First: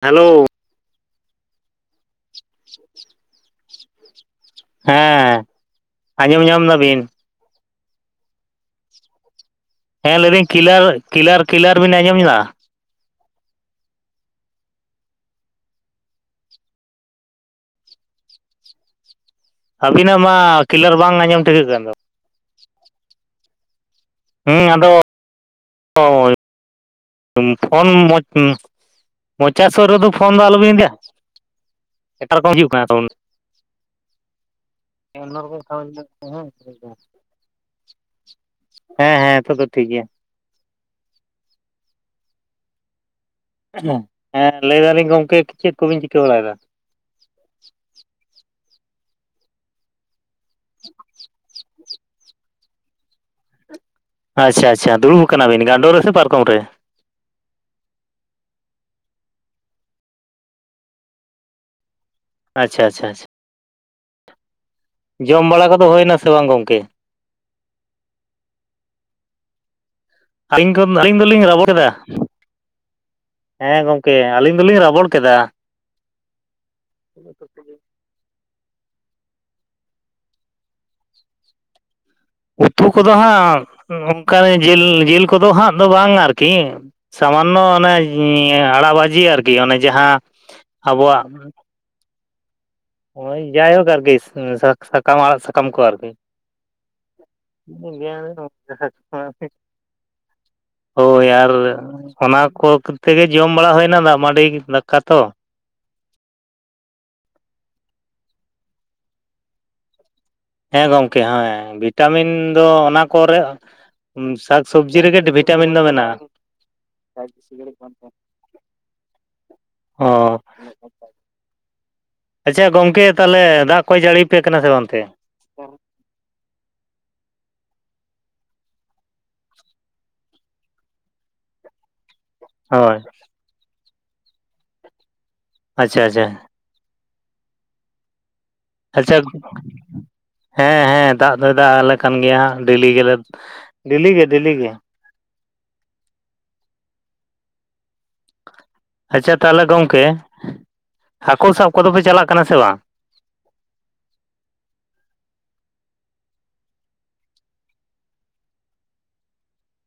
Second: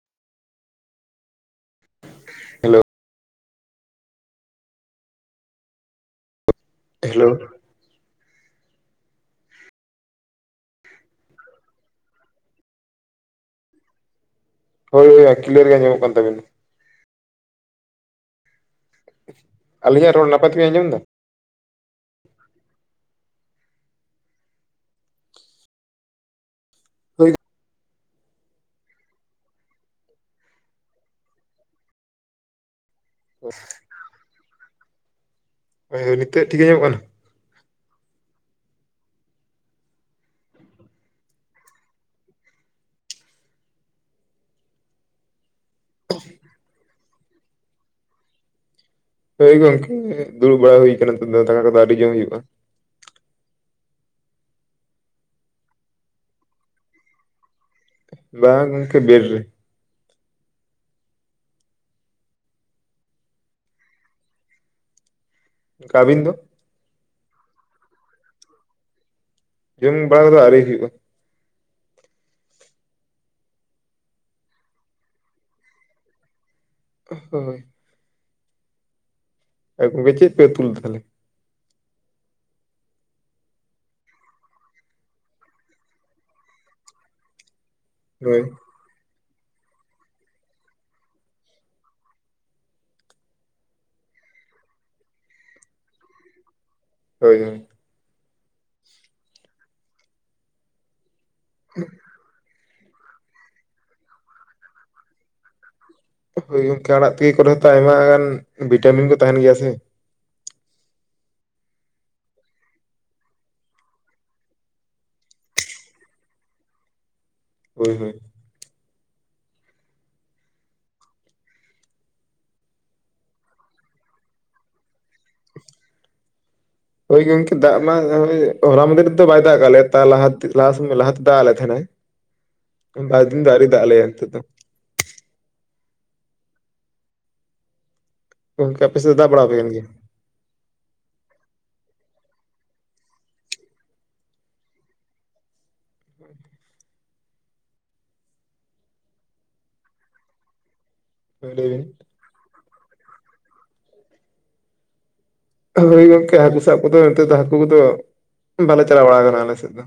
Hello hello [inaudible] ᱦᱮᱸ ᱟᱸᱡᱚᱢ ᱧᱟᱢ ᱫᱟᱵᱤᱱ? ᱦᱮᱞᱳ ᱦᱮᱸ ᱞᱟᱹᱭᱫᱟᱹᱧ ᱠᱤᱞᱟᱨ ᱠᱤᱞᱟᱨ ᱠᱤᱞᱟᱨ ᱵᱤᱱ ᱟᱸᱡᱚᱢ ᱫᱟ? ᱦᱳᱭ ᱦᱳᱭᱼᱟ ᱠᱞᱤᱭᱟᱨ ᱜᱮ ᱟᱡᱚᱢ ᱧᱟᱢᱚᱜ ᱠᱟᱱ ᱛᱟᱵᱤᱱᱟ᱾ [inaudible] ᱟᱵᱤᱱᱟᱜ ᱨᱚᱲ ᱢᱟ ᱱᱟᱯᱟᱭ ᱛᱮᱵᱤᱱ ᱟᱸᱡᱚᱢ ᱠᱤᱞᱟᱨ ᱮᱫᱟ ᱵᱟᱝ ᱟᱸᱡᱚᱢ ᱴᱷᱤᱠᱟᱹᱜ ᱠᱟᱱ ᱫᱚ᱾ ᱦᱮᱸ ᱟᱫᱚ [unintelligible] ᱦᱳᱭ ᱯᱷᱳᱱ ᱢᱚᱡᱽ ᱦᱩ ᱢᱚᱪᱟ ᱥᱩᱨ ᱨᱮᱫᱚ ᱯᱷᱳᱱ ᱫᱚ ᱟᱞᱚᱵᱤᱱ ᱤᱫᱤᱭᱟ ᱮᱴᱟᱜ ᱨᱚᱠᱚᱢ ᱦᱤᱡᱩᱜ ᱠᱟᱱᱟ ᱥᱟᱹᱣᱩᱱᱰ᱾ [inaudible] [unintelligible] ᱨᱚᱠᱚᱢ ᱦᱳᱭ ᱱᱤᱛᱚᱜ ᱴᱷᱤᱠ ᱠᱷ ᱟᱸᱡᱚᱢᱚᱜ ᱠᱟᱱᱟ ᱦᱮᱸ [unintelligible] ᱦᱮᱸ ᱦᱮᱸ ᱱᱮᱛᱚ ᱫᱚ ᱴᱷᱤᱠ ᱜᱮᱭᱟ᱾ ᱦᱮᱸ ᱞᱟᱹᱭ ᱫᱟᱞᱤᱧ ᱜᱚᱢᱠᱮ ᱪᱮᱫ ᱠᱚᱵᱤᱱ ᱪᱤᱠᱟᱹ ᱵᱟᱲᱟᱭ ᱫᱟ? ᱦᱳᱭ ᱜᱚᱝᱠᱮ ᱫᱩᱲᱩᱵ ᱵᱟᱲᱟ ᱦᱩᱭ ᱠᱟᱱᱟ ᱫᱟᱠᱟ ᱠᱚᱫᱚ ᱟᱹᱣᱨᱤ ᱡᱚᱢ ᱦᱩᱭᱩᱜᱼᱟ᱾ ᱟᱪᱪᱷᱟ ᱟᱪᱪᱷᱟ ᱫᱩᱲᱩᱵ ᱠᱟᱱᱟᱵᱤᱱ ᱜᱟᱸᱰᱳ ᱨᱮᱥᱮ ᱯᱟᱨᱠᱚᱢ ᱨᱮ? ᱵᱟᱝ ᱜᱚᱢᱠᱮ ᱵᱮᱲ ᱨᱮ᱾ ᱟᱪᱪᱷᱟ ᱟᱪᱪᱷᱟ᱾ ᱡᱚᱢ ᱵᱟᱲᱟ ᱠᱚᱫᱚ ᱦᱩᱭᱱᱟ ᱟᱹᱵᱤᱱ ᱥᱮ ᱫᱚ ᱵᱟᱝ ᱜᱚᱢᱠᱮ? ᱡᱚᱢ ᱵᱟᱲᱟ ᱠᱚᱫᱚ ᱟᱹᱣᱨᱤ ᱟᱹᱞᱤᱧ ᱦᱩᱭᱩᱜᱼᱟ ᱟᱹᱞᱤᱧ ᱫᱚᱞᱤᱧ ᱨᱟᱵᱚᱲ ᱠᱮᱫᱟ, ᱦᱮᱸ ᱜᱚᱢᱠᱮ ᱟᱹᱞᱤᱧ ᱫᱚᱞᱤᱧ ᱨᱟᱵᱚᱲ ᱠᱮᱫᱟ᱾ ᱦᱳᱭ᱾ ᱟᱯᱮ ᱯᱮ ᱪᱮᱫ ᱯᱮ ᱩᱛᱩ ᱞᱮᱫᱟ ᱛᱟᱦᱚᱞᱮ? ᱩᱛᱩ ᱠᱚᱫᱚ ᱦᱟᱸᱜ ᱚᱱᱠᱟ ᱨᱮ ᱡᱤᱞ ᱡᱤᱞ ᱠᱚᱫᱚ ᱦᱟᱸᱜ ᱫᱚ ᱵᱟᱝ ᱟᱨᱠᱤ᱾ ᱥᱟᱢᱟᱱᱱᱚ ᱚᱱᱮ ᱦᱳᱭ ᱟᱲᱟᱜ ᱵᱷᱟᱡᱤ ᱟᱨᱠᱤ ᱚᱱᱮ ᱡᱟᱦᱟᱸ ᱟᱵᱚᱣᱟᱜ ᱦᱳᱭ ᱡᱟᱭᱦᱳᱠ ᱟᱨᱠᱤ ᱥᱟ ᱥᱟᱠᱟᱢ ᱟᱲᱟᱜ ᱥᱟᱠᱟᱢ ᱠᱚ ᱟᱨᱠᱤ᱾ ᱦᱳᱭ ᱦᱳᱭ᱾ [unintelligible] ᱦᱳᱭ ᱟᱨ ᱚᱱᱟ ᱠᱚ ᱠᱚᱛᱮ ᱜᱮ ᱡᱚᱢ ᱵᱟᱲᱟ ᱦᱩᱭᱱᱟ ᱫᱟᱜ ᱢᱟᱹᱲᱤ ᱫᱟᱠᱟ ᱛᱚ᱾ ᱦᱳᱭ ᱚᱱᱠᱟ ᱟᱲᱟᱜ ᱛᱤᱠᱤ ᱠᱚᱨᱮ ᱦᱚᱸᱛᱚ ᱟᱭᱢᱟ ᱜᱟᱱ ᱵᱷᱤᱴᱟᱢᱤᱱ ᱫᱚ ᱛᱟᱦᱮᱱ ᱜᱮᱭᱟ ᱥᱮ᱾ ᱦᱮᱸ ᱜᱚᱝᱠᱮ ᱦᱮᱸ ᱵᱷᱤᱴᱟᱢᱤᱱ ᱫᱚ ᱚᱱᱟ ᱠᱚᱨᱮ ᱥᱟᱠ ᱥᱚᱵᱽᱡᱤ ᱨᱮᱜᱮ ᱵᱷᱤᱴᱟᱢᱤᱱ ᱫᱚ ᱢᱮᱱᱟᱜᱼᱟ᱾ ᱦᱳᱭ ᱦᱳᱭ ᱚ᱾ ᱟᱪᱪᱷᱟ ᱜᱚᱝᱠᱮ ᱛᱟᱞᱦᱮ ᱫᱟᱜ ᱠᱚᱭ ᱡᱟᱹᱲᱤ ᱯᱮ ᱠᱟᱱᱟ ᱥᱮᱵᱟᱝ ᱚᱱᱛᱮ? ᱦᱳᱭ ᱜᱚᱝᱠᱮ ᱫᱟᱜ ᱢᱟ [unintelligible] ᱦᱚᱞᱟ ᱢᱟᱫᱷᱮᱨ ᱫᱚ ᱵᱟᱭ ᱫᱟᱜ ᱠᱟᱜ ᱞᱮᱭᱟ ᱛᱟᱨ ᱞᱟᱦᱟ ᱞᱟᱦᱟ ᱥᱮᱱ ᱞᱟᱦᱟᱛᱮ ᱫᱟᱜ ᱟ ᱞᱮ ᱛᱟᱦᱮᱱᱟᱭ᱾ ᱦᱳᱭ᱾ ᱵᱟᱨ ᱫᱤᱱ ᱫᱚ ᱟᱣᱨᱤ ᱫᱟᱜ ᱟᱞᱮᱭᱟᱭ ᱱᱤᱛᱚᱜ ᱫᱚ᱾ ᱟᱪᱪᱷᱟ ᱟᱪᱪᱷᱟ᱾ ᱜᱚᱝᱠᱮ ᱟᱯᱮ ᱥᱮᱫ ᱟᱪᱷᱟ ᱫᱟᱜ ᱵᱟᱲᱟ ᱟᱯᱮ ᱠᱟᱱ ᱜᱮᱭᱟ ᱦᱮᱸ ᱦᱮᱸ ᱫᱟᱜ ᱫᱚᱭ ᱫᱟᱜ ᱟᱞᱮ ᱠᱟᱱ ᱜᱮᱭᱟ ᱰᱮᱞᱤ ᱜᱮᱞᱮ ᱰᱮᱞᱤ ᱜᱮ ᱰᱮᱞᱤ ᱜᱮ᱾ ᱟᱪᱪᱷᱟ ᱛᱟᱦᱞᱮ ᱜᱚᱝᱠᱮ ᱦᱟᱹᱠᱩ ᱦᱳᱭ ᱥᱟᱵ ᱞᱟᱹᱭ ᱵᱤᱱ ᱠᱚᱫᱚ ᱯᱮ ᱪᱟᱞᱟᱜ ᱠᱟᱱᱟ ᱥᱮ ᱵᱟᱝ? ᱦᱳᱭ ᱜᱚᱝᱠᱮ ᱦᱟᱹᱠᱩ ᱥᱟᱵ ᱠᱚᱫᱚ ᱱᱤᱛᱚᱜ ᱫᱚ ᱦᱟᱠᱩ ᱠᱚᱫᱚ ᱵᱟᱞᱮ ᱪᱟᱞᱟᱣ ᱵᱟᱲᱟᱣ ᱠᱟᱱᱟ ᱟᱞᱮ ᱥᱮᱫ ᱫᱚ᱾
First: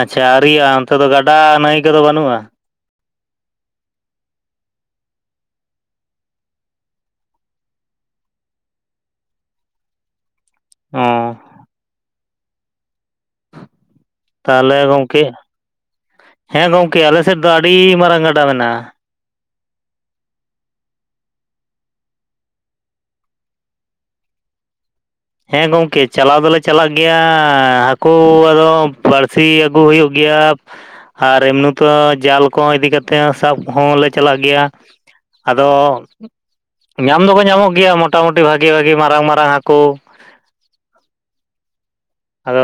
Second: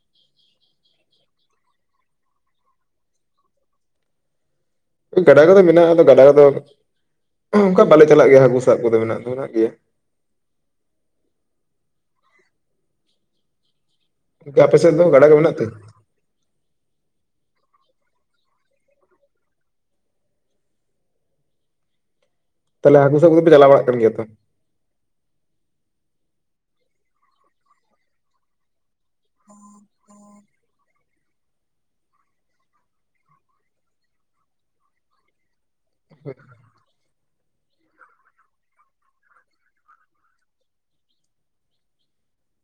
ᱟᱪᱪᱷᱟ ᱟᱨ ᱤᱭᱟᱹ ᱚᱱᱛᱮ ᱫᱚ ᱜᱟᱰᱟ ᱱᱟᱹᱭ ᱠᱚᱫᱚ ᱵᱟᱹᱱᱩᱜᱼᱟ? ᱜᱟᱰᱟ ᱠᱚᱫᱚ ᱢᱮᱱᱟᱜᱼᱟ ᱟᱫᱚ ᱜᱟᱰᱟ ᱠᱚᱫᱚ ᱚᱝᱠᱟ ᱵᱟᱞᱮ ᱪᱟᱞᱟᱜ ᱜᱮᱭᱟ ᱦᱟᱹᱠᱩ ᱥᱟᱵ ᱠᱚᱫᱚ ᱢᱮᱱᱟᱜ ᱫᱚ ᱢᱮᱱᱟᱜ ᱜᱮᱭᱟ᱾ ᱚᱸ᱾ ᱜᱚᱝᱠᱮ ᱟᱯᱮ ᱛᱟᱦᱞᱮ ᱥᱮᱫ ᱫᱚ ᱜᱚᱝᱠᱮ, ᱜᱟᱰᱟ ᱠᱚ ᱢᱮᱱᱟᱜ ᱛᱮ ᱦᱮᱸ ᱜᱚᱢᱠᱮ ᱟᱞᱮ ᱥᱮᱫ ᱫᱚ ᱟᱹᱰᱤ ᱢᱟᱨᱟᱝ ᱜᱟᱰᱟ ᱢᱮᱱᱟᱜᱼᱟ᱾ ᱛᱟᱞᱦᱮ ᱦᱟᱹᱠᱩ ᱥᱟᱵ ᱠᱚᱫᱚ ᱯᱮ ᱪᱟᱞᱟᱣ ᱵᱟᱲᱟᱜ ᱠᱟᱱ ᱜᱮᱭᱟ ᱛᱚ᱾ ᱦᱮᱸ ᱜᱚᱝᱠᱮ ᱪᱟᱞᱟᱣ ᱫᱚᱞᱮ ᱪᱟᱞᱟᱜ ᱜᱮᱭᱟ ᱦᱟᱹᱠᱩ ᱟᱫᱚ ᱵᱟᱹᱲᱥᱤ ᱟᱹᱜᱩ ᱦᱩᱭᱩᱜ ᱜᱮᱭᱟ ᱟᱨ ᱮᱢᱱᱤ ᱛᱮ ᱡᱟᱞ ᱠᱚ ᱤᱫᱤ ᱠᱟᱛᱮ ᱥᱟᱵ ᱦᱚᱸᱞᱮ ᱪᱟᱞᱟᱜ ᱜᱮᱭᱟ᱾ ᱟᱫᱚ ᱧᱟᱢ ᱫᱚᱠᱚ ᱧᱟᱢᱚᱜ ᱜᱮᱭᱟ ᱢᱚᱴᱟᱢᱩᱴᱤ ᱵᱷᱟᱜᱤ ᱵᱷᱟᱜᱤ ᱢᱟᱨᱟᱝ ᱢᱟᱨᱟᱝ ᱦᱟᱹᱠᱩ᱾ ᱟᱫᱚ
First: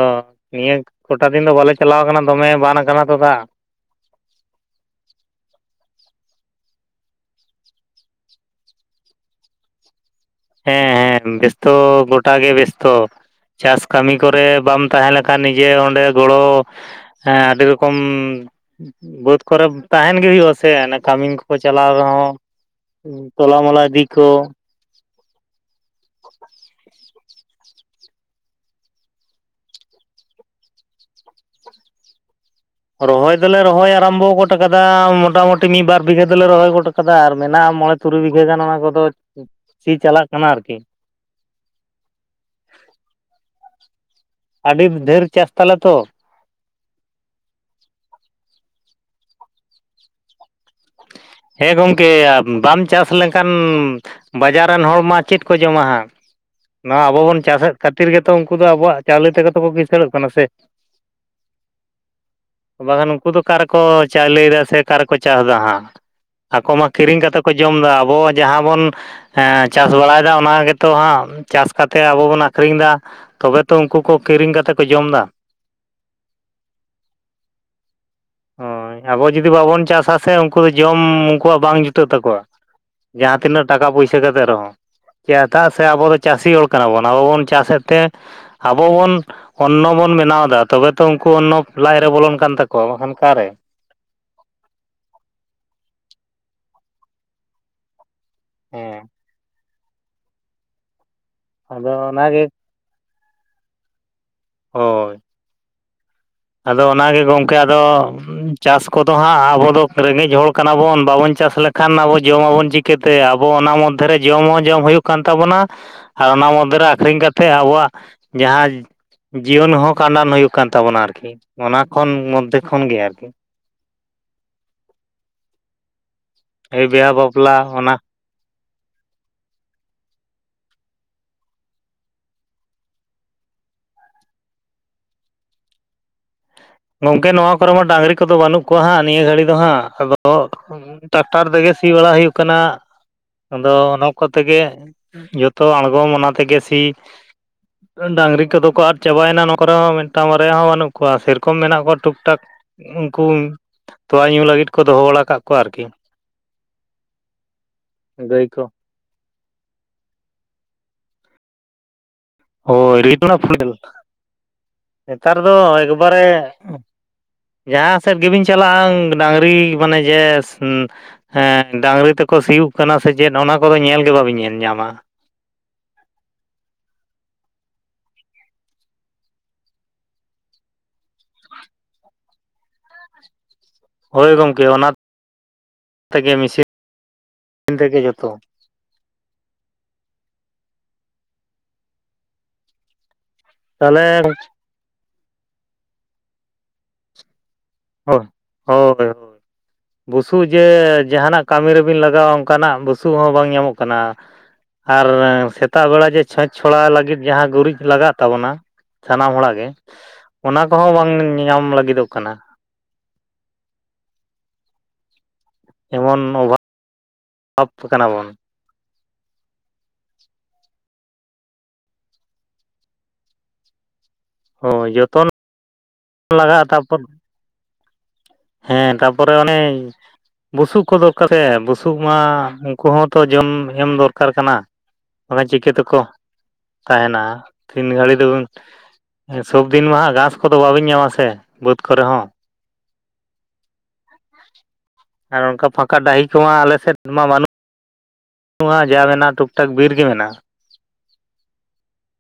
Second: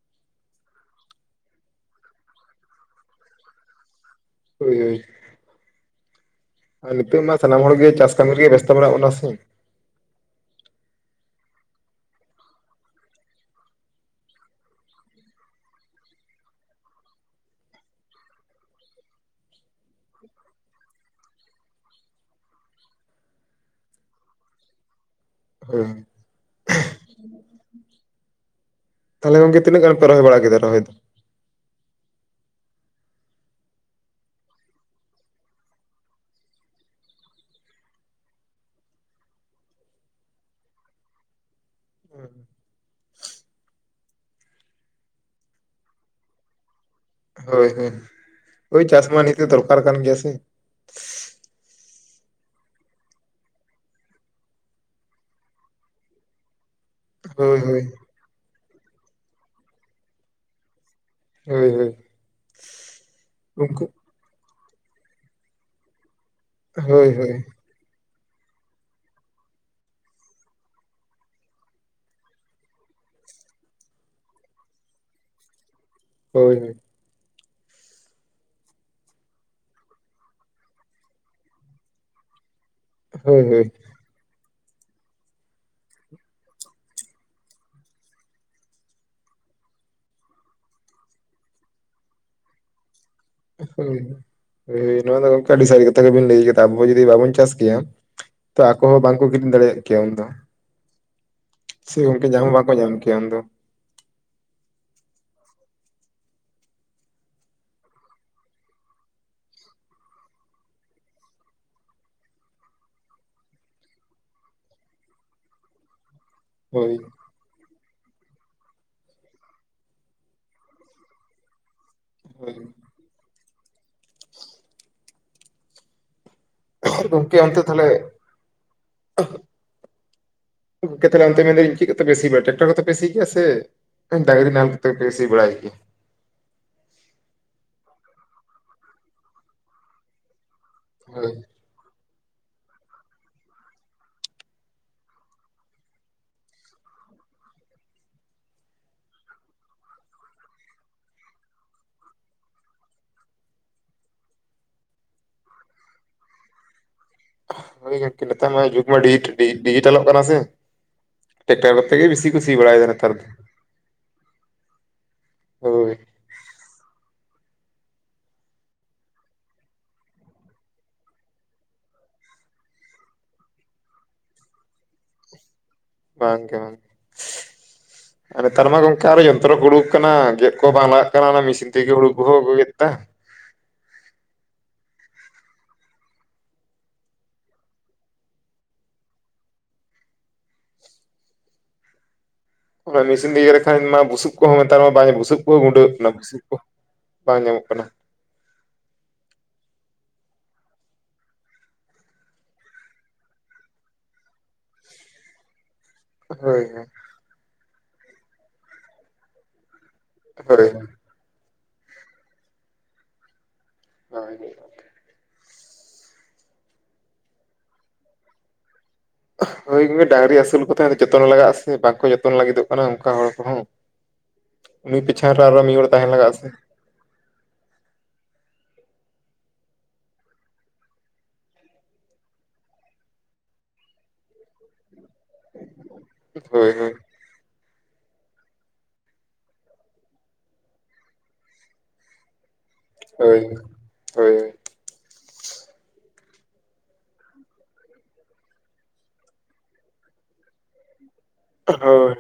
ᱱᱤᱭᱟᱹ ᱠᱚᱴᱟ ᱫᱤᱱ ᱫᱚ ᱵᱟᱞᱮ ᱪᱟᱞᱟᱣ ᱠᱟᱱᱟ ᱫᱚᱢᱮ ᱵᱟᱱ ᱠᱟᱱᱟ ᱛᱚ ᱫᱟᱜ᱾ ᱦᱳᱭ ᱦᱳᱭ, ᱱᱤᱛᱚᱜ ᱢᱟ ᱥᱟᱱᱟᱢ ᱦᱚᱲᱜᱮ ᱪᱟᱥ ᱠᱟᱹᱢᱤ ᱨᱮᱜᱮ ᱵᱮᱥᱛᱚ ᱢᱮᱱᱟᱜ ᱵᱚᱱᱟ ᱥᱮ᱾ ᱦᱮᱸ ᱦᱮᱸ ᱵᱮᱥᱛᱚ ᱜᱚᱴᱟ ᱜᱮ ᱵᱮᱥᱛᱚ᱾ ᱪᱟᱥ ᱠᱟᱹᱢᱤ ᱠᱚᱨᱮ ᱵᱟᱢ ᱛᱟᱦᱮᱸ ᱞᱮᱠᱷᱟᱱ ᱱᱤᱡᱮ ᱚᱸᱰᱮ ᱜᱚᱲᱚ ᱦᱮᱸ ᱟᱹᱰᱤ ᱨᱚᱠᱚᱢᱼᱼ ᱵᱟᱹᱫᱽ ᱠᱚᱨᱮ ᱛᱟᱦᱮᱱ ᱜᱮ ᱦᱩᱭᱩᱜᱼᱟ ᱥᱮ ᱚᱱᱟ ᱠᱟᱹᱢᱤᱱ ᱠᱚᱠᱚ ᱪᱟᱞᱟᱣ ᱨᱮᱦᱚᱸ ᱛᱚᱞᱟ ᱢᱚᱞᱟ ᱤᱫᱤ ᱠᱚ ᱦᱩᱸ [unintelligible] ᱛᱟᱦᱞᱮ ᱜᱚᱝᱠᱮ ᱛᱤᱱᱟᱹᱜ ᱜᱟᱱ ᱯᱮ ᱨᱚᱭ ᱵᱟᱲᱟ ᱠᱮᱫᱟ ᱨᱚᱦᱚᱭ ᱫᱚ ᱨᱚᱦᱚᱭ ᱫᱚᱞᱮ ᱨᱚᱦᱚᱭ ᱟᱨᱟᱢᱵᱚ ᱜᱚᱫ ᱠᱟᱫᱟ ᱢᱚᱴᱟᱢᱩᱴᱤ ᱢᱤᱫ ᱵᱟᱨ ᱵᱤᱜᱷᱟᱹ ᱫᱚᱞᱮ ᱨᱚᱦᱚᱭ ᱜᱚ ᱠᱟᱫᱟ ᱟᱨ ᱢᱮᱱᱟᱜᱼᱟ ᱢᱚᱸᱬᱮ ᱛᱩᱨᱩᱭ ᱵᱤᱜᱷᱟᱹ ᱜᱟᱱ ᱚᱱᱟ ᱠᱚᱫᱚ ᱥᱤ ᱪᱟᱞᱟᱜ ᱠᱟᱱᱟ ᱟᱨᱠᱤ ᱚᱸ ᱟᱹᱰᱤ ᱰᱷᱮᱨ ᱪᱟᱥ ᱛᱟᱞᱮ ᱛᱚ ᱦᱳᱭ ᱦᱳᱭ ᱦᱳᱭ ᱪᱟᱥᱢᱟ ᱱᱤᱛᱚᱜ ᱫᱚᱨᱠᱟᱨ ᱠᱟᱱ ᱜᱮᱭᱟ ᱥᱮ ᱦᱮᱸ ᱜᱚᱢᱠᱮ ᱵᱟᱢ ᱪᱟᱥ ᱞᱮᱱᱠᱷᱟᱱ ᱵᱟᱡᱟᱨ ᱨᱮᱱ ᱦᱚᱲᱢᱟ ᱪᱮᱫ ᱠᱚ ᱡᱚᱢᱟ ᱦᱟᱸᱜ ᱱᱚᱣᱟ ᱟᱵᱚ ᱵᱚᱱ ᱦᱳᱭ ᱪᱟᱥᱮᱫ ᱦᱳᱭ ᱠᱷᱟᱹᱛᱤᱨ ᱜᱮᱛᱚ ᱩᱱᱠᱩ ᱫᱚ ᱟᱵᱚᱣᱟᱜ ᱪᱟᱣᱞᱮ ᱛᱮᱜᱮ ᱛᱚᱠᱚ ᱠᱤᱸᱥᱟᱬᱚᱜ ᱠᱟᱱᱟ ᱥᱮ ᱦᱳᱭ ᱦᱳᱭ ᱵᱟᱠᱷᱟᱱ ᱩᱱᱠᱩ ᱫᱚ ᱚᱠᱟ ᱨᱮᱠᱚ ᱩᱱᱠᱩ ᱪᱟᱣᱞᱮᱭ ᱫᱟ ᱥᱮ ᱚᱠᱟ ᱨᱮᱠᱚ ᱪᱟᱥᱫᱟ ᱦᱟᱸᱜ ᱟᱠᱚ ᱢᱟ ᱦᱳᱭ ᱠᱤᱨᱤᱧ ᱦᱳᱭ ᱠᱟᱛᱮ ᱠᱚ ᱡᱚᱢᱫᱟ ᱟᱵᱚ ᱡᱟᱦᱟᱸ ᱵᱚᱱᱼᱼ ᱦᱮᱸ ᱪᱟᱥ ᱵᱟᱲᱟᱭᱫᱟ ᱚᱱᱟ ᱜᱮᱛᱚ ᱦᱟᱸᱜ ᱪᱟᱥ ᱠᱟᱛᱮᱫ ᱟᱵᱚ ᱵᱚᱱ ᱟᱠᱷᱨᱤᱧ ᱫᱟ ᱛᱚᱵᱮ ᱛᱚ ᱩᱝᱠᱩ ᱠᱚ ᱠᱤᱨᱤᱧ ᱠᱟᱛᱮ ᱠᱚ ᱡᱚᱢᱫᱟ ᱦᱳᱭ ᱦᱳᱭ ᱟᱵᱚ ᱡᱩᱫᱤ ᱵᱟᱵᱚᱱ ᱪᱟᱥᱼᱟ ᱥᱮ ᱩᱱᱠᱩ ᱫᱚ ᱡᱚᱢ ᱩᱱᱠᱩᱣᱟᱜ ᱵᱟᱝ ᱡᱩᱴᱟᱹᱜ ᱛᱟᱠᱚᱣᱟ ᱡᱟᱦᱟᱸ ᱦᱳᱭ ᱛᱤᱱᱟᱹᱜ ᱦᱳᱭ ᱴᱟᱠᱟ ᱯᱩᱭᱥᱟᱹ ᱠᱟᱛᱮ ᱨᱮᱦᱚᱸ ᱪᱮᱫᱟᱜ ᱥᱮ ᱟᱵᱚ ᱫᱚ ᱪᱟᱹᱥᱤ ᱦᱚᱲ ᱠᱟᱱᱟ ᱵᱚᱱ ᱟᱵᱚ ᱵᱚᱱ ᱪᱟᱥᱮᱫ ᱛᱮ ᱟᱵᱚ ᱵᱚᱱ ᱚᱱᱱᱚ ᱵᱚᱱ ᱵᱮᱱᱟᱣ ᱮᱫᱟ ᱛᱚᱵᱮ ᱛᱚ ᱩᱱᱠᱩ ᱚᱱᱱᱚ ᱞᱟᱭ ᱨᱮ ᱵᱚᱞᱚᱱ ᱠᱟᱱ ᱛᱟᱠᱚᱣᱟ ᱵᱟᱝᱠᱷᱟᱱ ᱚᱠᱟᱨᱮ ᱱᱚᱣᱟ ᱫᱚ ᱜᱚᱢᱠᱮ ᱟᱹᱰᱤ ᱥᱟᱹᱨᱤ ᱠᱟᱛᱷᱟ ᱜᱮᱵᱤᱱ ᱞᱟᱹᱭ ᱠᱮᱫᱟ ᱟᱵᱚ ᱡᱩᱫᱤ ᱵᱟᱵᱚᱱ ᱪᱟᱥ ᱠᱮᱭᱟ᱾ ᱛᱚ ᱟᱠᱚ ᱦᱚᱸ ᱦᱮᱸ ᱵᱟᱝ ᱠᱚ ᱠᱤᱨᱤᱧ ᱫᱟᱲᱮᱭᱟᱜ ᱠᱮᱭᱟ ᱩᱱᱫᱚ ᱟᱫᱚ ᱥᱮ ᱜᱚᱢᱠᱮ ᱧᱟᱢ ᱚᱱᱟᱜᱮ ᱦᱚᱸ ᱵᱟᱠᱚ ᱧᱟᱢ ᱠᱮᱭᱟ ᱩᱱ ᱫᱚ ᱦᱳᱭ ᱟᱫᱚ ᱚᱱᱟᱜᱮ ᱜᱚᱢᱠᱮ ᱟᱫᱚ ᱪᱟᱥ ᱠᱚᱫᱚ ᱦᱟᱸᱜ ᱟᱵᱚ ᱫᱚ ᱨᱮᱸᱜᱮᱡ ᱦᱚᱲ ᱠᱟᱱᱟᱵᱚᱱ ᱵᱟᱵᱚᱱ ᱪᱟᱥ ᱞᱮᱠᱷᱟᱱ ᱟᱵᱚ ᱡᱚᱢᱟᱵᱚᱱ ᱪᱤ [unintelligible] ᱟᱵᱚ ᱚᱱᱟ ᱢᱚᱫᱷᱮᱨᱮ ᱡᱚᱢ ᱦᱚᱸ ᱡᱚᱢ ᱦᱩᱭᱩᱜ ᱠᱟᱱ ᱛᱟᱵᱚᱱᱟ᱾ ᱚᱱᱟ ᱢᱚᱫᱽᱫᱷᱮᱨᱮ ᱦᱳᱭ ᱟᱠᱷᱨᱤᱧ ᱠᱟᱛᱮᱫ ᱟᱵᱚᱣᱟᱜ ᱡᱟᱦᱟᱸ ᱡᱤᱭᱚᱱ ᱦᱚᱸ ᱠᱷᱟᱸᱰᱟᱱ ᱦᱩᱭᱩᱜ ᱠᱟᱱ ᱛᱟᱵᱚᱱᱟ ᱟᱨᱠᱤ ᱟᱨᱠᱤ ᱚᱱᱟ ᱠᱷᱚᱱ ᱦᱳᱭ ᱢᱚᱫᱽᱫᱷᱮ ᱠᱷᱚᱱ ᱜᱮ ᱟᱨᱠᱤ ᱮᱭ ᱵᱤᱦᱟ ᱜᱚᱢᱠᱮ ᱵᱟᱯᱞᱟ ᱚᱱᱛᱮ ᱛᱟᱦᱚᱞᱮ ᱚᱱᱟ ᱜᱚᱢᱠᱮ ᱛᱟᱦᱞᱮ ᱚᱱᱛᱮ ᱢᱮᱱᱫᱟᱹᱧ ᱪᱮᱫ ᱠᱚᱛᱮ ᱯᱮ ᱥᱤ ᱵᱟᱲᱟᱭ ᱮᱫᱟ ᱴᱮᱠᱴᱚᱨ ᱠᱚᱛᱮ ᱯᱮ ᱥᱤ ᱜᱮᱭᱟ ᱥᱮ ᱰᱟᱝᱨᱤ ᱱᱟᱦᱮᱞ ᱠᱚᱛᱮ ᱯᱮ ᱥᱤ ᱵᱟᱲᱟᱭ [unintelligible] ᱜᱚᱝᱠᱮ ᱱᱚᱣᱟ ᱠᱚᱨᱮ ᱢᱟ ᱰᱟᱝᱨᱤ ᱠᱚᱫᱚ ᱵᱟᱹᱱᱩᱜ ᱠᱚᱣᱟ ᱦᱟᱸᱜ ᱱᱤᱭᱟᱹ ᱜᱷᱟᱹᱲᱤᱡ ᱫᱚ ᱦᱟᱸᱜ ᱟᱫᱚ ᱛᱚ ᱦᱳᱭ ᱴᱟᱠᱴᱟᱨ ᱛᱮᱜᱮ ᱥᱤ ᱵᱟᱲᱟ ᱦᱩᱭᱩᱜ ᱠᱟᱱᱟ ᱟᱫᱚ ᱚᱱᱟ ᱠᱚ ᱛᱮᱜᱮ ᱡᱚᱛᱚ ᱟᱬᱜᱚᱢ ᱚᱱᱟ ᱛᱮᱜᱮ ᱥᱤ ᱰᱟᱹᱝᱨᱤ ᱠᱚᱫᱚ ᱠᱚ ᱟᱫ ᱪᱟᱵᱟᱭᱮᱱᱟ ᱱᱚ ᱠᱚᱨᱮ ᱦᱚᱸ ᱢᱤᱫᱴᱟᱝ ᱵᱟᱨᱭᱟ ᱦᱚᱸ ᱵᱟᱹᱱᱩᱜ ᱠᱚᱣᱟ ᱥᱮᱨᱯ ᱠᱚ ᱢᱮᱱᱟᱜ ᱠᱚᱣᱟ ᱴᱩᱠ ᱴᱟᱠ ᱩᱱᱠᱩ ᱛᱳᱣᱟ ᱧᱩ ᱞᱟᱹᱜᱤᱫ ᱠᱚ ᱫᱚᱦᱚ ᱵᱟᱲᱟ ᱟᱠᱟᱫ ᱠᱚᱣᱟ ᱟᱨᱠᱤ [inaudible] ᱦᱳᱭ ᱜᱚᱢᱠᱮ ᱱᱮᱛᱟᱨ ᱜᱟᱹᱭ ᱢᱟ ᱠᱚ ᱡᱩᱜᱽ ᱢᱟ [unintelligible] ᱰᱤᱡᱤᱴᱟᱞᱚᱜ ᱠᱟᱱᱟ ᱥᱮ ᱴᱟᱠᱴᱟᱨ ᱛᱮ ᱜᱮ ᱵᱤᱥᱤ ᱠᱩ ᱥᱤ ᱵᱟᱲᱟᱭᱮᱫᱟ ᱱᱮᱛᱟᱨ ᱦᱳᱭ ᱫᱚ [unintelligible] ᱱᱮᱛᱟᱨ ᱫᱚ ᱮᱠ ᱦᱳᱭ ᱵᱟᱨᱮ ᱡᱟᱦᱟᱸ ᱥᱮᱫ ᱜᱮᱵᱤᱱ ᱪᱟᱞᱟᱜᱼᱟ ᱰᱟᱝᱨᱤ ᱢᱟᱱᱮ ᱡᱮ ᱦᱮᱸ ᱰᱟᱝᱨᱤ ᱛᱮᱠᱚ ᱥᱤᱭᱳᱜ ᱠᱟᱱᱟ ᱥᱮ ᱪᱮᱫ ᱚᱱᱟ ᱠᱚᱫᱚ ᱧᱮᱞ ᱜᱮ ᱵᱟᱵᱚᱱ ᱧᱮᱞ ᱧᱟᱢᱟ᱾ ᱵᱟᱝ ᱜᱮ [inaudible] ᱱᱮᱛᱟᱨ ᱢᱟ ᱜᱚᱝᱠᱮ ᱟᱨᱚ ᱡᱚᱱᱛᱨᱚ ᱠᱚ ᱩᱰᱩᱠ ᱠᱟᱱᱟ ᱜᱮᱫ ᱠᱚ ᱵᱟᱝ ᱞᱟᱜᱟᱜ ᱠᱟᱱᱟ ᱢᱮᱥᱤᱱ ᱛᱮᱜᱮ ᱦᱩᱲᱩ ᱠᱚᱦᱚᱸ ᱠᱚ ᱜᱮᱫ ᱮᱫᱟ᱾ ᱦᱳᱭ ᱜᱚᱢᱠᱮ ᱚᱱᱟ [unintelligible] ᱛᱮᱜᱮ ᱢᱤᱥᱤᱱ ᱛᱮᱜᱮ ᱡᱚᱛᱚ ᱚᱱᱟ ᱢᱮᱥᱤᱱ ᱨᱮ ᱤᱭᱟᱹ ᱞᱮᱠᱷᱟᱱ ᱛᱟᱦᱚᱞᱮ ᱢᱟ ᱵᱩᱥᱩᱵ ᱠᱚᱦᱚᱸᱼᱼ ᱱᱮᱛᱟᱨ ᱢᱟ ᱵᱟᱝ ᱵᱩᱥᱩᱵ ᱠᱚ ᱜᱩᱸᱰᱟᱹᱜ ᱠᱟᱱᱟ, ᱵᱩᱥᱩᱵ ᱠᱚ ᱵᱟᱝ ᱧᱟᱢᱚᱜ ᱠᱟᱱᱟ᱾ ᱦᱳᱭ, ᱦᱳᱭ-ᱦᱳᱭ ᱾ ᱵᱩᱥᱩᱵ ᱡᱮ ᱡᱟᱦᱟᱱᱟᱜ ᱠᱟᱹᱢᱤ ᱨᱮᱵᱤᱱ ᱞᱟᱜᱟᱣᱟ ᱚᱱᱠᱟᱱᱟᱜ ᱵᱩᱥᱩᱵ ᱦᱚᱸ ᱵᱟᱝ ᱧᱟᱢᱚᱜ ᱠᱟᱱᱟ᱾ ᱟᱨ ᱥᱮᱛᱟᱜ ᱵᱮᱲᱟ ᱡᱮ ᱪᱷᱚᱸᱪ ᱦᱳᱭ ᱪᱷᱚᱲᱟᱣ ᱞᱟᱹᱜᱤᱫᱼᱼ ᱡᱟᱦᱟᱸ ᱜᱩᱨᱤᱡᱽ ᱞᱟᱜᱟᱜ ᱛᱟᱵᱚᱱᱟ, ᱥᱟᱱᱟᱢ ᱦᱚᱲᱟᱜ ᱜᱮ ᱚᱱᱟ ᱦᱳᱭ ᱦᱳᱭ ᱠᱚᱦᱚᱸ ᱵᱟᱝ ᱧᱟᱢ ᱞᱟᱹᱜᱤᱫᱚᱜ ᱠᱟᱱᱟ᱾ ᱠᱟᱱᱟ᱾ ᱱᱚᱣᱟᱜᱤ᱾ ᱮᱢᱚᱱ ᱚᱵᱷᱟᱵᱽ, ᱚᱷᱟᱵᱽ ᱠᱟᱱᱟ ᱵᱚᱱ᱾ ᱦᱳᱭ ᱜᱚᱝᱠᱮ ᱰᱟᱝᱨᱤ ᱟᱹᱥᱩᱞ ᱠᱚ ᱛᱟᱦᱮᱸ ᱫᱚ ᱡᱚᱛᱚᱱ ᱞᱟᱜᱟᱜᱼᱟ ᱥᱮ ᱵᱟᱝᱠᱚ ᱡᱚᱛᱚᱱ ᱞᱟᱹᱜᱤᱫᱚᱜ ᱠᱟᱱᱟ ᱚᱱᱠᱟ ᱦᱚᱲ ᱠᱚᱦᱚᱸ᱾ ᱦᱳᱭ ᱩᱱᱤ ᱯᱤᱪᱷᱟ. ᱨᱮ ᱟᱨᱚ ᱢᱤᱫ ᱦᱚᱲ ᱛᱟᱦᱮᱱ ᱞᱟᱜᱟᱜᱼᱟ ᱥᱮ᱾ ᱛᱚᱼᱼ ᱦᱮᱸ ᱛᱟᱨᱯᱚᱨᱮ ᱚᱱᱮᱼᱼ ᱵᱩᱥᱩᱵ ᱠᱚ ᱫᱚ ᱚᱠᱟᱨᱮ ᱵᱩᱥᱩᱵ ᱢᱟ, ᱩᱱᱠᱩ ᱦᱚᱸᱛᱚ ᱡᱚᱢ ᱮᱢ ᱫᱚᱨᱠᱟᱨ ᱠᱟᱱᱟ᱾ ᱚᱱᱟ ᱪᱤᱠᱟᱹ ᱛᱮᱠᱚ ᱦᱳᱭ ᱦᱳᱭ ᱛᱟᱦᱮᱱᱟ᱾ ᱛᱤᱱ ᱜᱷᱟᱹᱲᱤ ᱫᱚ ᱥᱚᱵᱽᱫᱤᱱ ᱢᱟᱦᱟᱜ ᱜᱷᱟᱸᱥ ᱠᱚᱫᱚ ᱵᱟᱵᱤᱱ ᱧᱟᱢᱟ ᱥᱮ ᱵᱟᱹᱫᱽ ᱠᱚᱨᱮ ᱦᱚᱸ᱾ ᱦᱳᱭ᱾ ᱦᱳᱭ ᱟᱨ ᱚᱱᱠᱟ ᱯᱷᱟᱸᱠᱟ ᱰᱟᱹᱦᱤ ᱠᱚᱢᱟ ᱟᱞᱮ ᱥᱮᱫ ᱢᱟ ᱵᱟᱹᱱᱩᱜ᱾ ᱱᱚᱣᱟ ᱡᱟ ᱢᱮᱱᱟᱜᱼᱟ ᱴᱩᱠ ᱴᱟᱠ ᱵᱤᱨ ᱜᱮ ᱢᱮᱱᱟᱜᱼᱟ᱾ ᱦᱳᱭ᱾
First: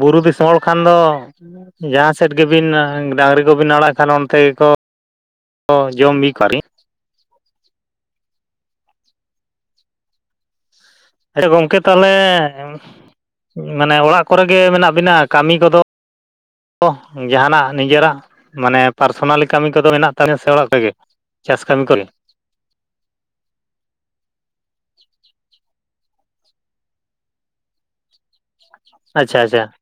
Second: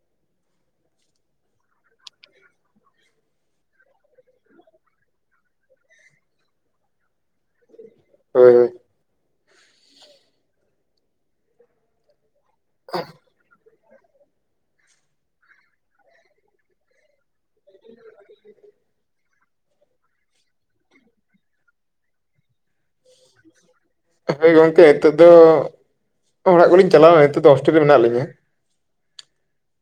ᱵᱩᱨᱩ ᱫᱤᱥᱚᱢ ᱦᱚᱲ ᱠᱷᱟᱱ ᱫᱚ ᱼᱼ ᱡᱟᱦᱟᱸ ᱥᱮᱫ ᱜᱮᱵᱤᱱ ᱰᱟᱹᱝᱨᱤ ᱠᱚᱵᱤᱱ ᱟᱲᱟᱜ ᱠᱷᱟᱱ ᱚᱱᱛᱮ ᱜᱮᱠᱚ ᱼᱼ ᱚ ᱡᱚᱢ ᱵᱤ ᱠᱚ ᱟᱨᱤᱼᱼ ᱦᱳᱭ᱾ ᱟᱪᱷᱟ ᱜᱚᱢᱠᱮ ᱛᱟᱦᱚᱞᱮ, ᱢᱟᱱᱮ ᱚᱲᱟᱜ ᱠᱚᱨᱮ ᱜᱮ ᱢᱮᱱᱟᱜ ᱵᱤᱱᱟ ᱠᱟᱹᱢᱤ ᱠᱚᱫᱚᱼᱼ ᱡᱟᱦᱟᱱᱟᱜ ᱱᱤᱡᱮᱨᱟᱜ ᱢᱟᱱᱮ ᱯᱟᱨᱥᱚᱱᱟᱞᱤ ᱼᱼ ᱠᱟᱹᱢᱤ ᱠᱚᱫᱚ ᱢᱮᱱᱟᱜ ᱛᱟᱞᱮᱭᱟ ᱥᱮ ᱚᱲᱟᱜ ᱨᱮᱜᱮ ᱪᱟᱥ ᱠᱟᱹᱢᱤ ᱠᱚᱨᱮ ᱾ [inaudible] ᱦᱚᱭ ᱜᱚᱝᱠᱮ ᱱᱤᱛᱚᱜ ᱫᱚ, ᱚᱲᱟᱜ ᱠᱚᱞᱤᱧ ᱪᱟᱞᱟᱣᱼᱟ ᱱᱤᱛᱚᱜ ᱫᱚ ᱦᱳᱥᱴᱮᱞ ᱨᱮ ᱢᱮᱱᱟᱜ ᱞᱤᱧᱟᱹ। ᱟᱪᱷᱟ-ᱟᱪᱷᱟ᱾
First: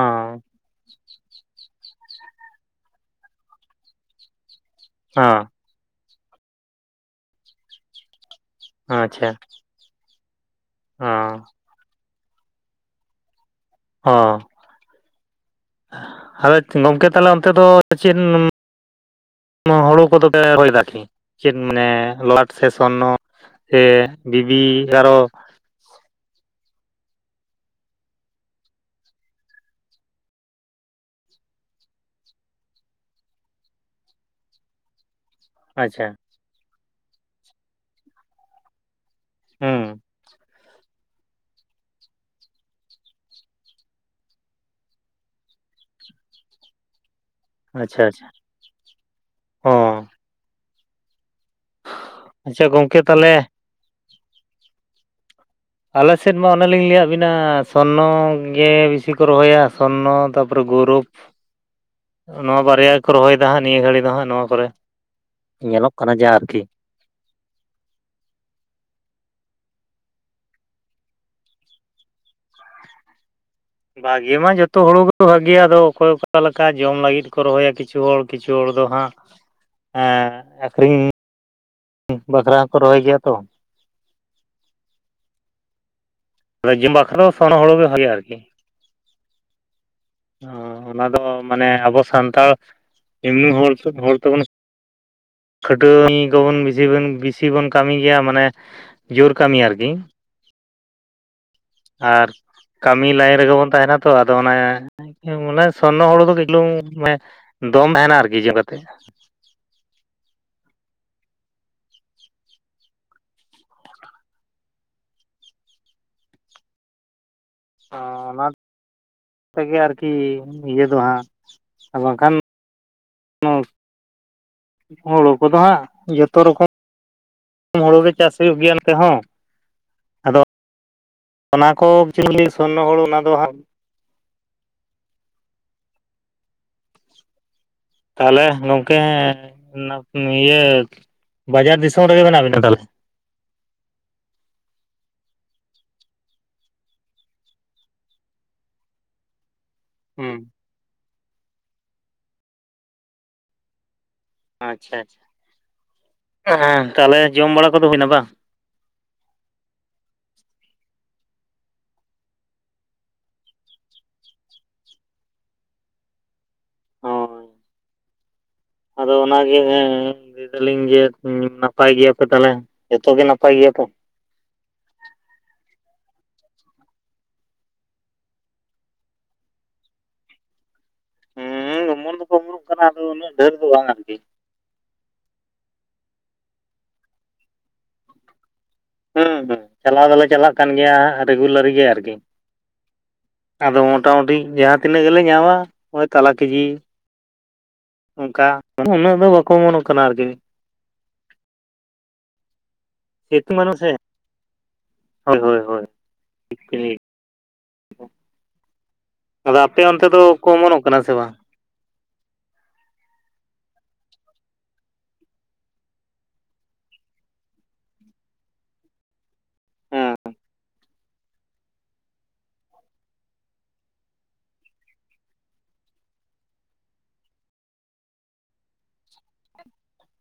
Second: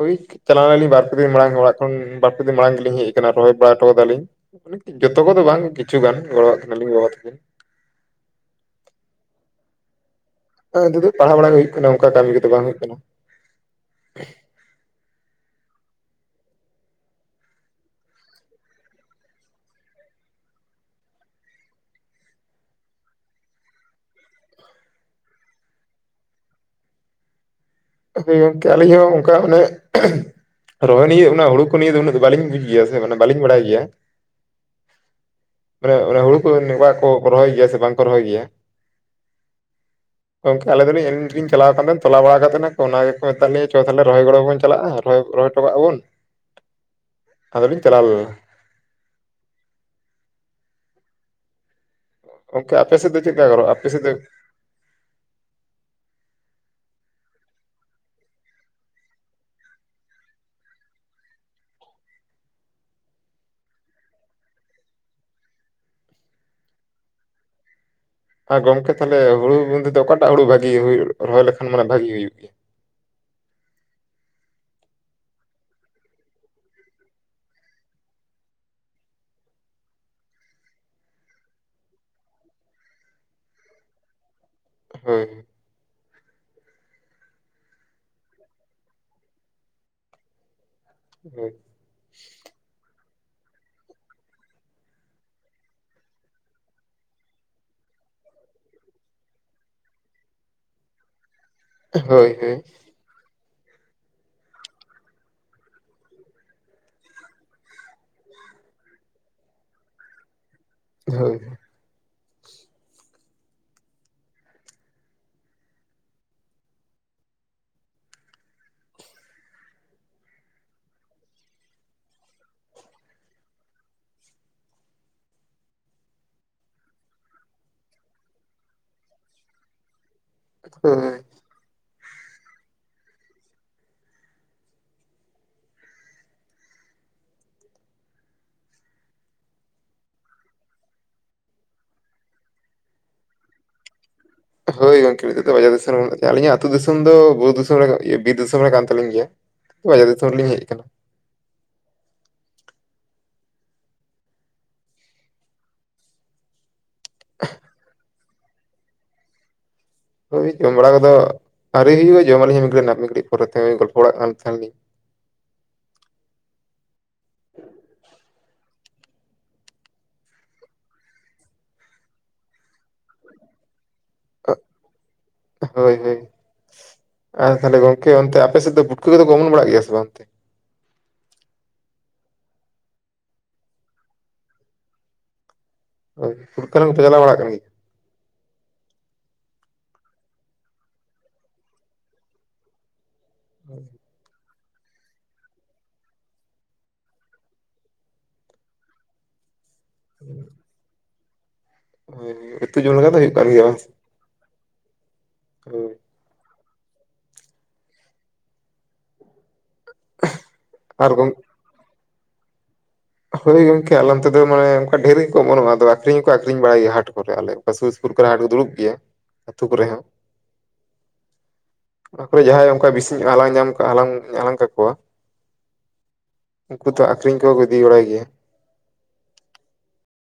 ᱦᱳᱭ ᱪᱟᱞᱟᱣ ᱞᱮᱱᱟᱞᱤᱧ ᱵᱟᱨ ᱯᱮ ᱫᱤᱱ ᱢᱟᱲᱟᱝ ᱚᱲᱟᱜ ᱠᱷᱚᱱ ᱵᱟᱨᱯᱮ ᱫᱤᱱ ᱢᱟᱲᱟᱝ ᱜᱮᱞᱤᱧ ᱦᱮᱡ ᱟᱠᱟᱱᱟ᱾ ᱨᱚᱦᱚᱭ ᱵᱟᱲᱟ ᱦᱚᱴᱚ ᱠᱟᱫᱟᱞᱤᱧ। ᱡᱚᱛᱚ ᱚ ᱠᱚᱫᱚ ᱵᱟᱝ ᱠᱤᱪᱷᱩᱜᱟᱱ ᱜᱚᱲᱚᱣᱟᱜ ᱠᱤᱱᱟᱞᱤᱧ ᱜᱚᱜᱚ ᱛᱟᱹᱠᱤᱱ। ᱟᱪᱷᱟ᱾ ᱟᱨ ᱡᱩᱫᱤ ᱯᱟᱲᱦᱟᱣ ᱵᱟᱲᱟ ᱜᱮ ᱦᱩᱭᱩᱜ ᱠᱟᱱᱟ ᱚᱱᱠᱟ ᱠᱟᱹᱢᱤ ᱠᱚᱫᱚ ᱵᱟᱝ ᱦᱩᱭᱩᱜ ᱠᱟᱱᱟ। ᱦᱚᱸ᱾ ᱟᱫᱚ ᱜᱚᱝᱠᱮ ᱛᱟᱦᱚᱞᱮ ᱚᱱᱛᱮ ᱫᱚ ᱪᱮᱫ ᱼᱼ ᱱᱚᱣᱟ ᱦᱩᱲᱩ ᱠᱚᱫᱚ ᱯᱮ ᱨᱚᱦᱚᱭ ᱮᱫᱟᱠᱤ? ᱪᱮᱫ ᱢᱟᱱᱮ ᱞᱟᱴ ᱥᱮ ᱥᱚᱨᱱᱚ ᱥᱮ ᱵᱤᱵᱤ ᱟᱨᱚᱼᱼ ᱦᱳᱭ ᱜᱚᱝᱠᱮ ᱟᱹᱞᱤᱧ ᱦᱚᱸ ᱚᱱᱠᱟ ᱚᱱᱮᱼᱼ ᱨᱚᱦᱚᱭ ᱱᱤᱭᱟ. ᱚᱱᱟ ᱦᱩᱲᱩ ᱠᱚ ᱱᱤᱭᱟ. ᱫᱚ ᱩᱱᱟᱹ ᱫᱚ ᱵᱟᱹᱞᱤᱧ ᱵᱩᱡᱽ ᱜᱮᱭᱟ ᱥᱮ ᱢᱟᱱᱮ ᱵᱟᱹᱞᱤᱧ ᱵᱟᱲᱟᱭ ᱜᱮᱭᱟ। [inaudible] ᱢᱟᱱᱮ ᱟᱪᱪᱷᱟ ᱚᱱᱟ ᱦᱩᱲᱩ ᱠᱚᱫᱚ ᱚᱝᱠᱟ ᱠᱚ ᱨᱚᱦᱚᱭ ᱜᱮᱭᱟ ᱥᱮ ᱵᱟᱝᱠᱚ ᱨᱚᱦᱚᱭ ᱜᱮᱭᱟ᱾ ᱦᱩᱸ᱾ ᱜᱚᱝᱠᱮ ᱟᱞᱤ ᱫᱚᱱᱤ ᱮᱱᱜᱞᱤᱧ ᱪᱟᱞᱟᱣ ᱠᱟᱱ ᱛᱟᱦᱮᱱ ᱛᱚᱞᱟ ᱵᱟᱲᱟ ᱠᱟᱛᱮᱱᱟᱼᱼ ᱛᱚ ᱚᱱᱟ ᱜᱮᱠᱚ ᱢᱮᱛᱟᱜ ᱞᱤᱧᱟᱹ ᱪᱚ ᱛᱟᱦᱚᱞᱮ ᱨᱚᱦᱚᱭ ᱜᱚᱲᱚ ᱵᱚᱱ ᱪᱟᱞᱟᱜᱼᱟ ᱨᱚ ᱨᱚᱦᱚᱭ ᱦᱚᱴᱚ ᱠᱟᱜ ᱟ ᱵᱚᱱ᱾ ᱟᱫᱚᱞᱤᱧ ᱪᱟᱞᱟᱣ ᱞᱮᱱᱟ ᱟᱪᱷᱟ-ᱟᱪᱷᱟ ᱦᱚᱸ᱾ ᱟᱪᱪᱷᱟ ᱜᱚᱝᱠᱮ ᱟᱯᱮ ᱥᱮᱫ ᱫᱚ ᱪᱮᱞᱮᱠᱟ ᱛᱟᱦᱚᱞᱮ ᱜᱟᱱᱚᱜᱼᱟ ᱟᱯᱮ ᱥᱮᱫᱼᱼ ᱟᱞᱮ ᱥᱮᱫ ᱢᱟ ᱚᱱᱮᱞᱤᱤᱧ ᱞᱟᱹᱭᱟᱫ ᱵᱤᱱᱟ ᱥᱚᱨᱱᱚ ᱜᱮ ᱵᱤᱥᱤ ᱠᱚ ᱨᱚᱦᱚᱭᱟ ᱥᱚᱨᱱᱚ ᱛᱟᱨᱯᱚᱨᱮ ᱜᱚᱨᱩᱯ। ᱱᱚᱣᱟ ᱵᱟᱨᱭᱟ ᱜᱮ ᱠᱚ ᱨᱚᱦᱚᱭᱮᱫᱟ ᱦᱟᱸᱜ ᱱᱤᱭᱟᱹ ᱜᱷᱟᱹᱲᱤᱡ ᱫᱚ ᱦᱟᱸᱜ ᱱᱚᱣᱟ ᱠᱚᱨᱮ। ᱧᱮᱞᱚᱜ ᱠᱟᱱᱟ ᱡᱮ ᱟᱨᱠᱤ। ᱟᱨ ᱜᱚᱝᱠᱮ ᱛᱟᱦᱚᱞᱮ ᱦᱩᱲᱩ ᱵᱚᱞᱛᱮ ᱫᱚ ᱚᱠᱟᱴᱟᱜ ᱦᱩᱲᱩ ᱵᱷᱟᱹᱜᱤ ᱦᱩᱭᱩᱜ ᱨᱚᱦᱚᱭ ᱞᱮᱠᱷᱟᱱ ᱢᱟᱱᱮ ᱵᱷᱟᱜᱤ ᱦᱩᱭᱩᱜ ᱜᱮᱭᱟ? ᱵᱷᱟᱜᱮ ᱢᱟ ᱡᱚᱛᱚ ᱦᱩᱲᱩ ᱜᱮ ᱵᱷᱟᱜᱮᱭᱟ, ᱟᱫᱚ ᱚᱠᱚᱭ ᱚᱠᱟ ᱞᱮᱠᱟ ᱡᱚᱢ ᱞᱟᱹᱜᱤᱫ ᱠᱚ ᱨᱚᱦᱚᱭᱟ ᱠᱤᱪᱷᱩ ᱦᱚᱲ ᱾ ᱠᱤᱪᱷᱩ ᱦᱚᱲ ᱫᱚ ᱦᱟᱸᱜ ᱮᱸ ᱟᱹᱠᱷᱨᱤᱧ ᱼᱼ ᱵᱟᱠᱷᱨᱟ ᱦᱚᱸᱠᱚ ᱨᱚᱦᱚᱭ ᱜᱮᱭᱟ ᱛᱚ। ᱦᱳᱭ ᱾ ᱟ [unintelligible] ᱡᱤᱢ [unintelligible] ᱵᱟᱠᱷᱨᱟ ᱫᱚ ᱥᱳᱱᱰᱚ [unintelligible] ᱦᱩᱲᱩ ᱜᱮ ᱵᱷᱟᱜᱮᱭᱟ ᱟᱨᱠᱤ। ᱚᱻ ᱚᱱᱟ ᱫᱚ ᱦᱳᱭ ᱢᱟᱱᱮ ᱟᱵᱚ ᱥᱟᱱᱛᱟᱲ ᱮᱢᱱᱤ ᱦᱚᱲ ᱦᱚᱲ ᱛᱮᱵᱚᱱ ᱼᱼ ᱠᱷᱟᱹᱴᱣᱟᱹᱱᱤ ᱠᱚᱵᱚᱱ ᱵᱮᱥᱤ ᱵᱮᱱ, ᱵᱮᱥᱤ ᱵᱚᱱ ᱠᱟᱹᱢᱤ ᱜᱮᱭᱟ, ᱢᱟᱱᱮ ᱼᱼ ᱡᱳᱨ ᱠᱟᱹᱢᱤ ᱟᱨᱠᱤ। ᱟᱨ ᱦᱳᱭ ᱦᱳᱭ ᱠᱟᱹᱢᱤ ᱞᱟᱭᱤᱱ ᱨᱮᱜᱮ ᱵᱚᱱ ᱛᱟᱦᱮᱱᱟ ᱛᱚ ᱟᱫᱚ ᱚᱱᱮ ᱢᱟᱱᱮ ᱥᱚᱨᱱᱚ ᱦᱩᱲᱩ ᱫᱚ ᱠᱟᱹᱡ ᱪᱩᱞᱩᱝ ᱢᱟᱱᱮ ᱫᱚᱢ ᱛᱟᱦᱮᱱᱟ ᱟᱨᱠᱤ [unintelligible] ᱠᱟᱛᱮ। ᱦᱳᱭ ᱾ ᱦᱚᱸᱻ ᱚᱱᱟ ᱛᱮᱜᱮ ᱟᱨᱠᱤ ᱤᱭᱟᱹ ᱫᱚ ᱦᱟᱸᱜ, ᱟᱨ ᱵᱟᱝᱠᱷᱟᱱ ᱼᱼ ᱦᱩᱲᱩ ᱠᱚᱫᱚ ᱦᱟᱸᱜ ᱡᱷᱚᱛᱚ ᱨᱚᱠᱚᱢ ᱼᱼ ᱦᱩᱲᱩ ᱜᱮ ᱪᱟᱥ ᱦᱩᱭᱩᱜ ᱜᱮᱭᱟ ᱱᱚᱛᱮ ᱦᱚᱸ ᱟᱫᱚ ᱼᱼ ᱦᱳᱭ ᱾ ᱚᱱᱟ ᱠᱚ ᱪᱩᱞᱤ [unintelligible] ᱥᱚᱨᱱᱚ ᱦᱩᱲᱩ ᱚᱱᱟ ᱫᱚ ᱦᱟᱸᱜ ᱼᱼ ᱛᱟᱦᱟᱞᱮ ᱜᱚᱝᱠᱮ [unintelligible] ᱤᱭᱟᱹ ᱵᱟᱡᱟᱨ ᱫᱤᱥᱚᱢ ᱨᱮᱜᱮ ᱢᱮᱱᱟᱜ ᱵᱮᱱᱟ ᱛᱟᱦᱟᱞᱮ? ᱦᱳᱭ ᱜᱚᱝᱠᱮ ᱱᱤᱛᱚᱜ ᱫᱚ ᱵᱟᱡᱟᱨ ᱫᱤᱥᱚᱢ ᱨᱮ ᱢᱮᱱᱟᱜᱤᱧᱟ᱾ ᱟᱹᱞᱤᱧᱟᱜ ᱟᱹᱛᱩ ᱫᱤᱥᱚᱢ ᱫᱚ ᱵᱩᱨᱩ ᱫᱤᱥᱚᱢ ᱨᱮ ᱵᱤᱨ ᱫᱤᱥᱚᱢ ᱨᱮ ᱠᱟᱱ ᱛᱟᱹᱞᱤᱧ ᱜᱮᱭᱟ। ᱵᱟᱡᱟᱨ ᱫᱤᱥᱚᱢ ᱨᱮ ᱦᱩᱸ ᱞᱤᱧ ᱦᱮᱡ ᱠᱟᱱᱟ᱾ ᱟᱪᱪᱷᱟ ᱟᱪᱪᱷᱟ ᱦᱮᱸ ᱛᱟᱦᱚᱞᱮ ᱡᱚᱢ ᱵᱟᱲᱟ ᱠᱚᱫᱚ ᱦᱩᱭᱱᱟ ᱵᱟᱝ? ᱳᱭ ᱡᱚᱢ ᱵᱟᱲᱟ ᱠᱚᱫᱚ ᱟᱹᱣᱨᱤ ᱦᱩᱭᱩᱜᱼᱟ ᱡᱚᱢᱟᱞᱤᱧ ᱢᱤᱫᱜᱤᱡ ᱱᱟᱜ ᱢᱤᱫᱜᱷᱟᱲᱤ ᱯᱚᱨᱮ ᱛᱮ ᱳᱭ ᱜᱚᱞᱯᱚ ᱵᱟᱲᱟᱜ ᱠᱟᱱ ᱛᱟᱦᱮᱱᱟ ᱞᱤᱧ ᱾ ᱦᱳᱭ ᱾ ᱟᱫᱚ ᱚᱱᱟ ᱜᱮᱻ ᱞᱟᱹᱭ ᱫᱟᱞᱤᱧ ᱡᱮ ᱱᱟᱯᱟᱭ ᱜᱮᱭᱟ ᱯᱮ ᱛᱟᱦᱚᱞᱮ ᱡᱚᱛᱚ ᱜᱮ ᱱᱟᱯᱟᱭ ᱜᱮᱭᱟ ᱯᱮ? [unintelligible] ᱦᱳᱭ ᱦᱳᱭ ᱾ ᱟᱨ ᱛᱟᱦᱞᱮ ᱜᱚᱝᱠᱮ ᱚᱱᱛᱮ ᱟᱯᱮ ᱥᱮᱫ ᱫᱚ ᱯᱩᱴᱠᱟᱹ ᱠᱚᱫᱚ ᱠᱚ ᱚᱢᱚᱱ ᱵᱟᱲᱟᱜ ᱜᱮᱭᱟ ᱥᱮ ᱵᱟᱝ ᱚᱱᱛᱮ? ᱦᱩᱸ ᱚᱢᱚᱱ ᱫᱚᱠᱚ ᱚᱢᱚᱱᱚᱜ ᱠᱟᱱᱟ ᱟᱫᱚ ᱩᱱᱟᱹᱜ ᱰᱷᱮᱨ ᱫᱚ ᱵᱟᱝ ᱟᱨᱠᱤ ᱾ ᱦᱳᱭ ᱯᱩᱴᱠᱟᱹ ᱦᱟᱞᱟᱝ ᱠᱚᱯᱮ ᱪᱟᱞᱟᱣ ᱵᱟᱲᱟᱜ ᱠᱟᱱ ᱜᱮᱭᱟ? ᱦᱩᱸ ᱦᱩᱸ ᱪᱟᱞᱟᱣ ᱫᱚᱞᱮ ᱪᱟᱞᱟᱜ ᱠᱟᱱ ᱜᱮᱭᱟ ᱦᱟᱸᱜ ᱨᱮᱜᱩᱞᱟᱨᱤ ᱜᱮ ᱟᱨᱠᱤ ᱾ ᱟᱫᱚ ᱢᱳᱴᱟᱢᱩᱴᱤ ᱡᱟᱦᱟᱸ ᱛᱤᱱᱟᱹᱜ ᱜᱮᱞᱮ ᱧᱟᱢᱟ ᱦᱚᱜᱼᱚᱭ ᱛᱟᱞᱟ ᱠᱮᱡᱤ, ᱚᱝᱠᱟ ᱩᱱᱟᱹᱜ ᱫᱚ ᱵᱟᱠ ᱠᱚ ᱚᱢᱚᱱᱚᱜ ᱠᱟᱱᱟ ᱟᱨᱠᱤ ᱾ ᱦᱳᱭ ᱦᱳᱭ ᱩᱛᱩ ᱡᱚᱢ ᱞᱮᱠᱟ ᱫᱚ ᱦᱩᱭᱩᱜ ᱠᱟᱱ ᱥᱤᱛᱩᱝ ᱜᱮᱭᱟ ᱵᱟᱹᱱᱩᱜ ᱵᱟᱝ? ᱥᱮ ᱦᱳᱭ ᱦᱳᱭ ᱦᱳᱭ ᱾ [unintelligible] ᱟᱫᱚ ᱟᱯᱮ ᱚᱱᱛᱮ ᱫᱚ ᱠᱚ ᱚᱢᱚᱱᱚᱜ ᱠᱟᱱᱟ ᱥᱮ ᱟᱨ ᱜᱚᱝ ᱵᱟᱝ? ᱦᱳᱭ ᱜᱚᱝᱠᱮ ᱟᱞᱮ ᱚᱱᱛᱮ ᱫᱚ ᱢᱟᱱᱮ ᱚᱝᱠᱟ ᱰᱷᱮᱨ ᱜᱮᱠᱚ ᱚᱢᱚᱱᱚᱜᱼᱟ ᱟᱫᱚ ᱟᱠᱷᱨᱤᱧ ᱦᱚᱸᱠᱚ ᱟᱠᱷᱨᱤᱧ ᱵᱟᱲᱟᱭ ᱜᱮᱭᱟ ᱦᱟᱴ ᱠᱚᱨᱮᱜ ᱾ ᱟᱞᱮ ᱥᱩᱨ ᱥᱩᱯᱩᱨ ᱠᱚᱨᱮ ᱦᱟᱴ ᱠᱚ ᱫᱩᱲᱩᱵ ᱜᱮᱭᱟ ᱟᱹᱛᱩ ᱠᱚᱨᱮᱜ ᱦᱚᱸ ᱦᱮᱸ ᱾ ᱚᱱᱟ ᱠᱚᱨᱮ ᱡᱟᱦᱟᱸᱭ ᱚᱝᱠᱟ ᱵᱮᱥᱤ ᱧᱚᱜ ᱮ ᱦᱟᱞᱟᱝ ᱧᱟᱢ ᱠᱟᱜᱼᱟ ᱦᱟᱞᱟᱝ ᱦᱟᱞᱟᱝ ᱠᱟᱠᱚᱣᱟ ᱩᱝᱠᱩ ᱛᱚ ᱟᱠᱷᱨᱤᱧ ᱠᱚᱦᱚ ᱠᱚ ᱤᱫᱤ ᱵᱟᱲᱟᱭ ᱜᱮᱭᱟ ᱾ [inaudible]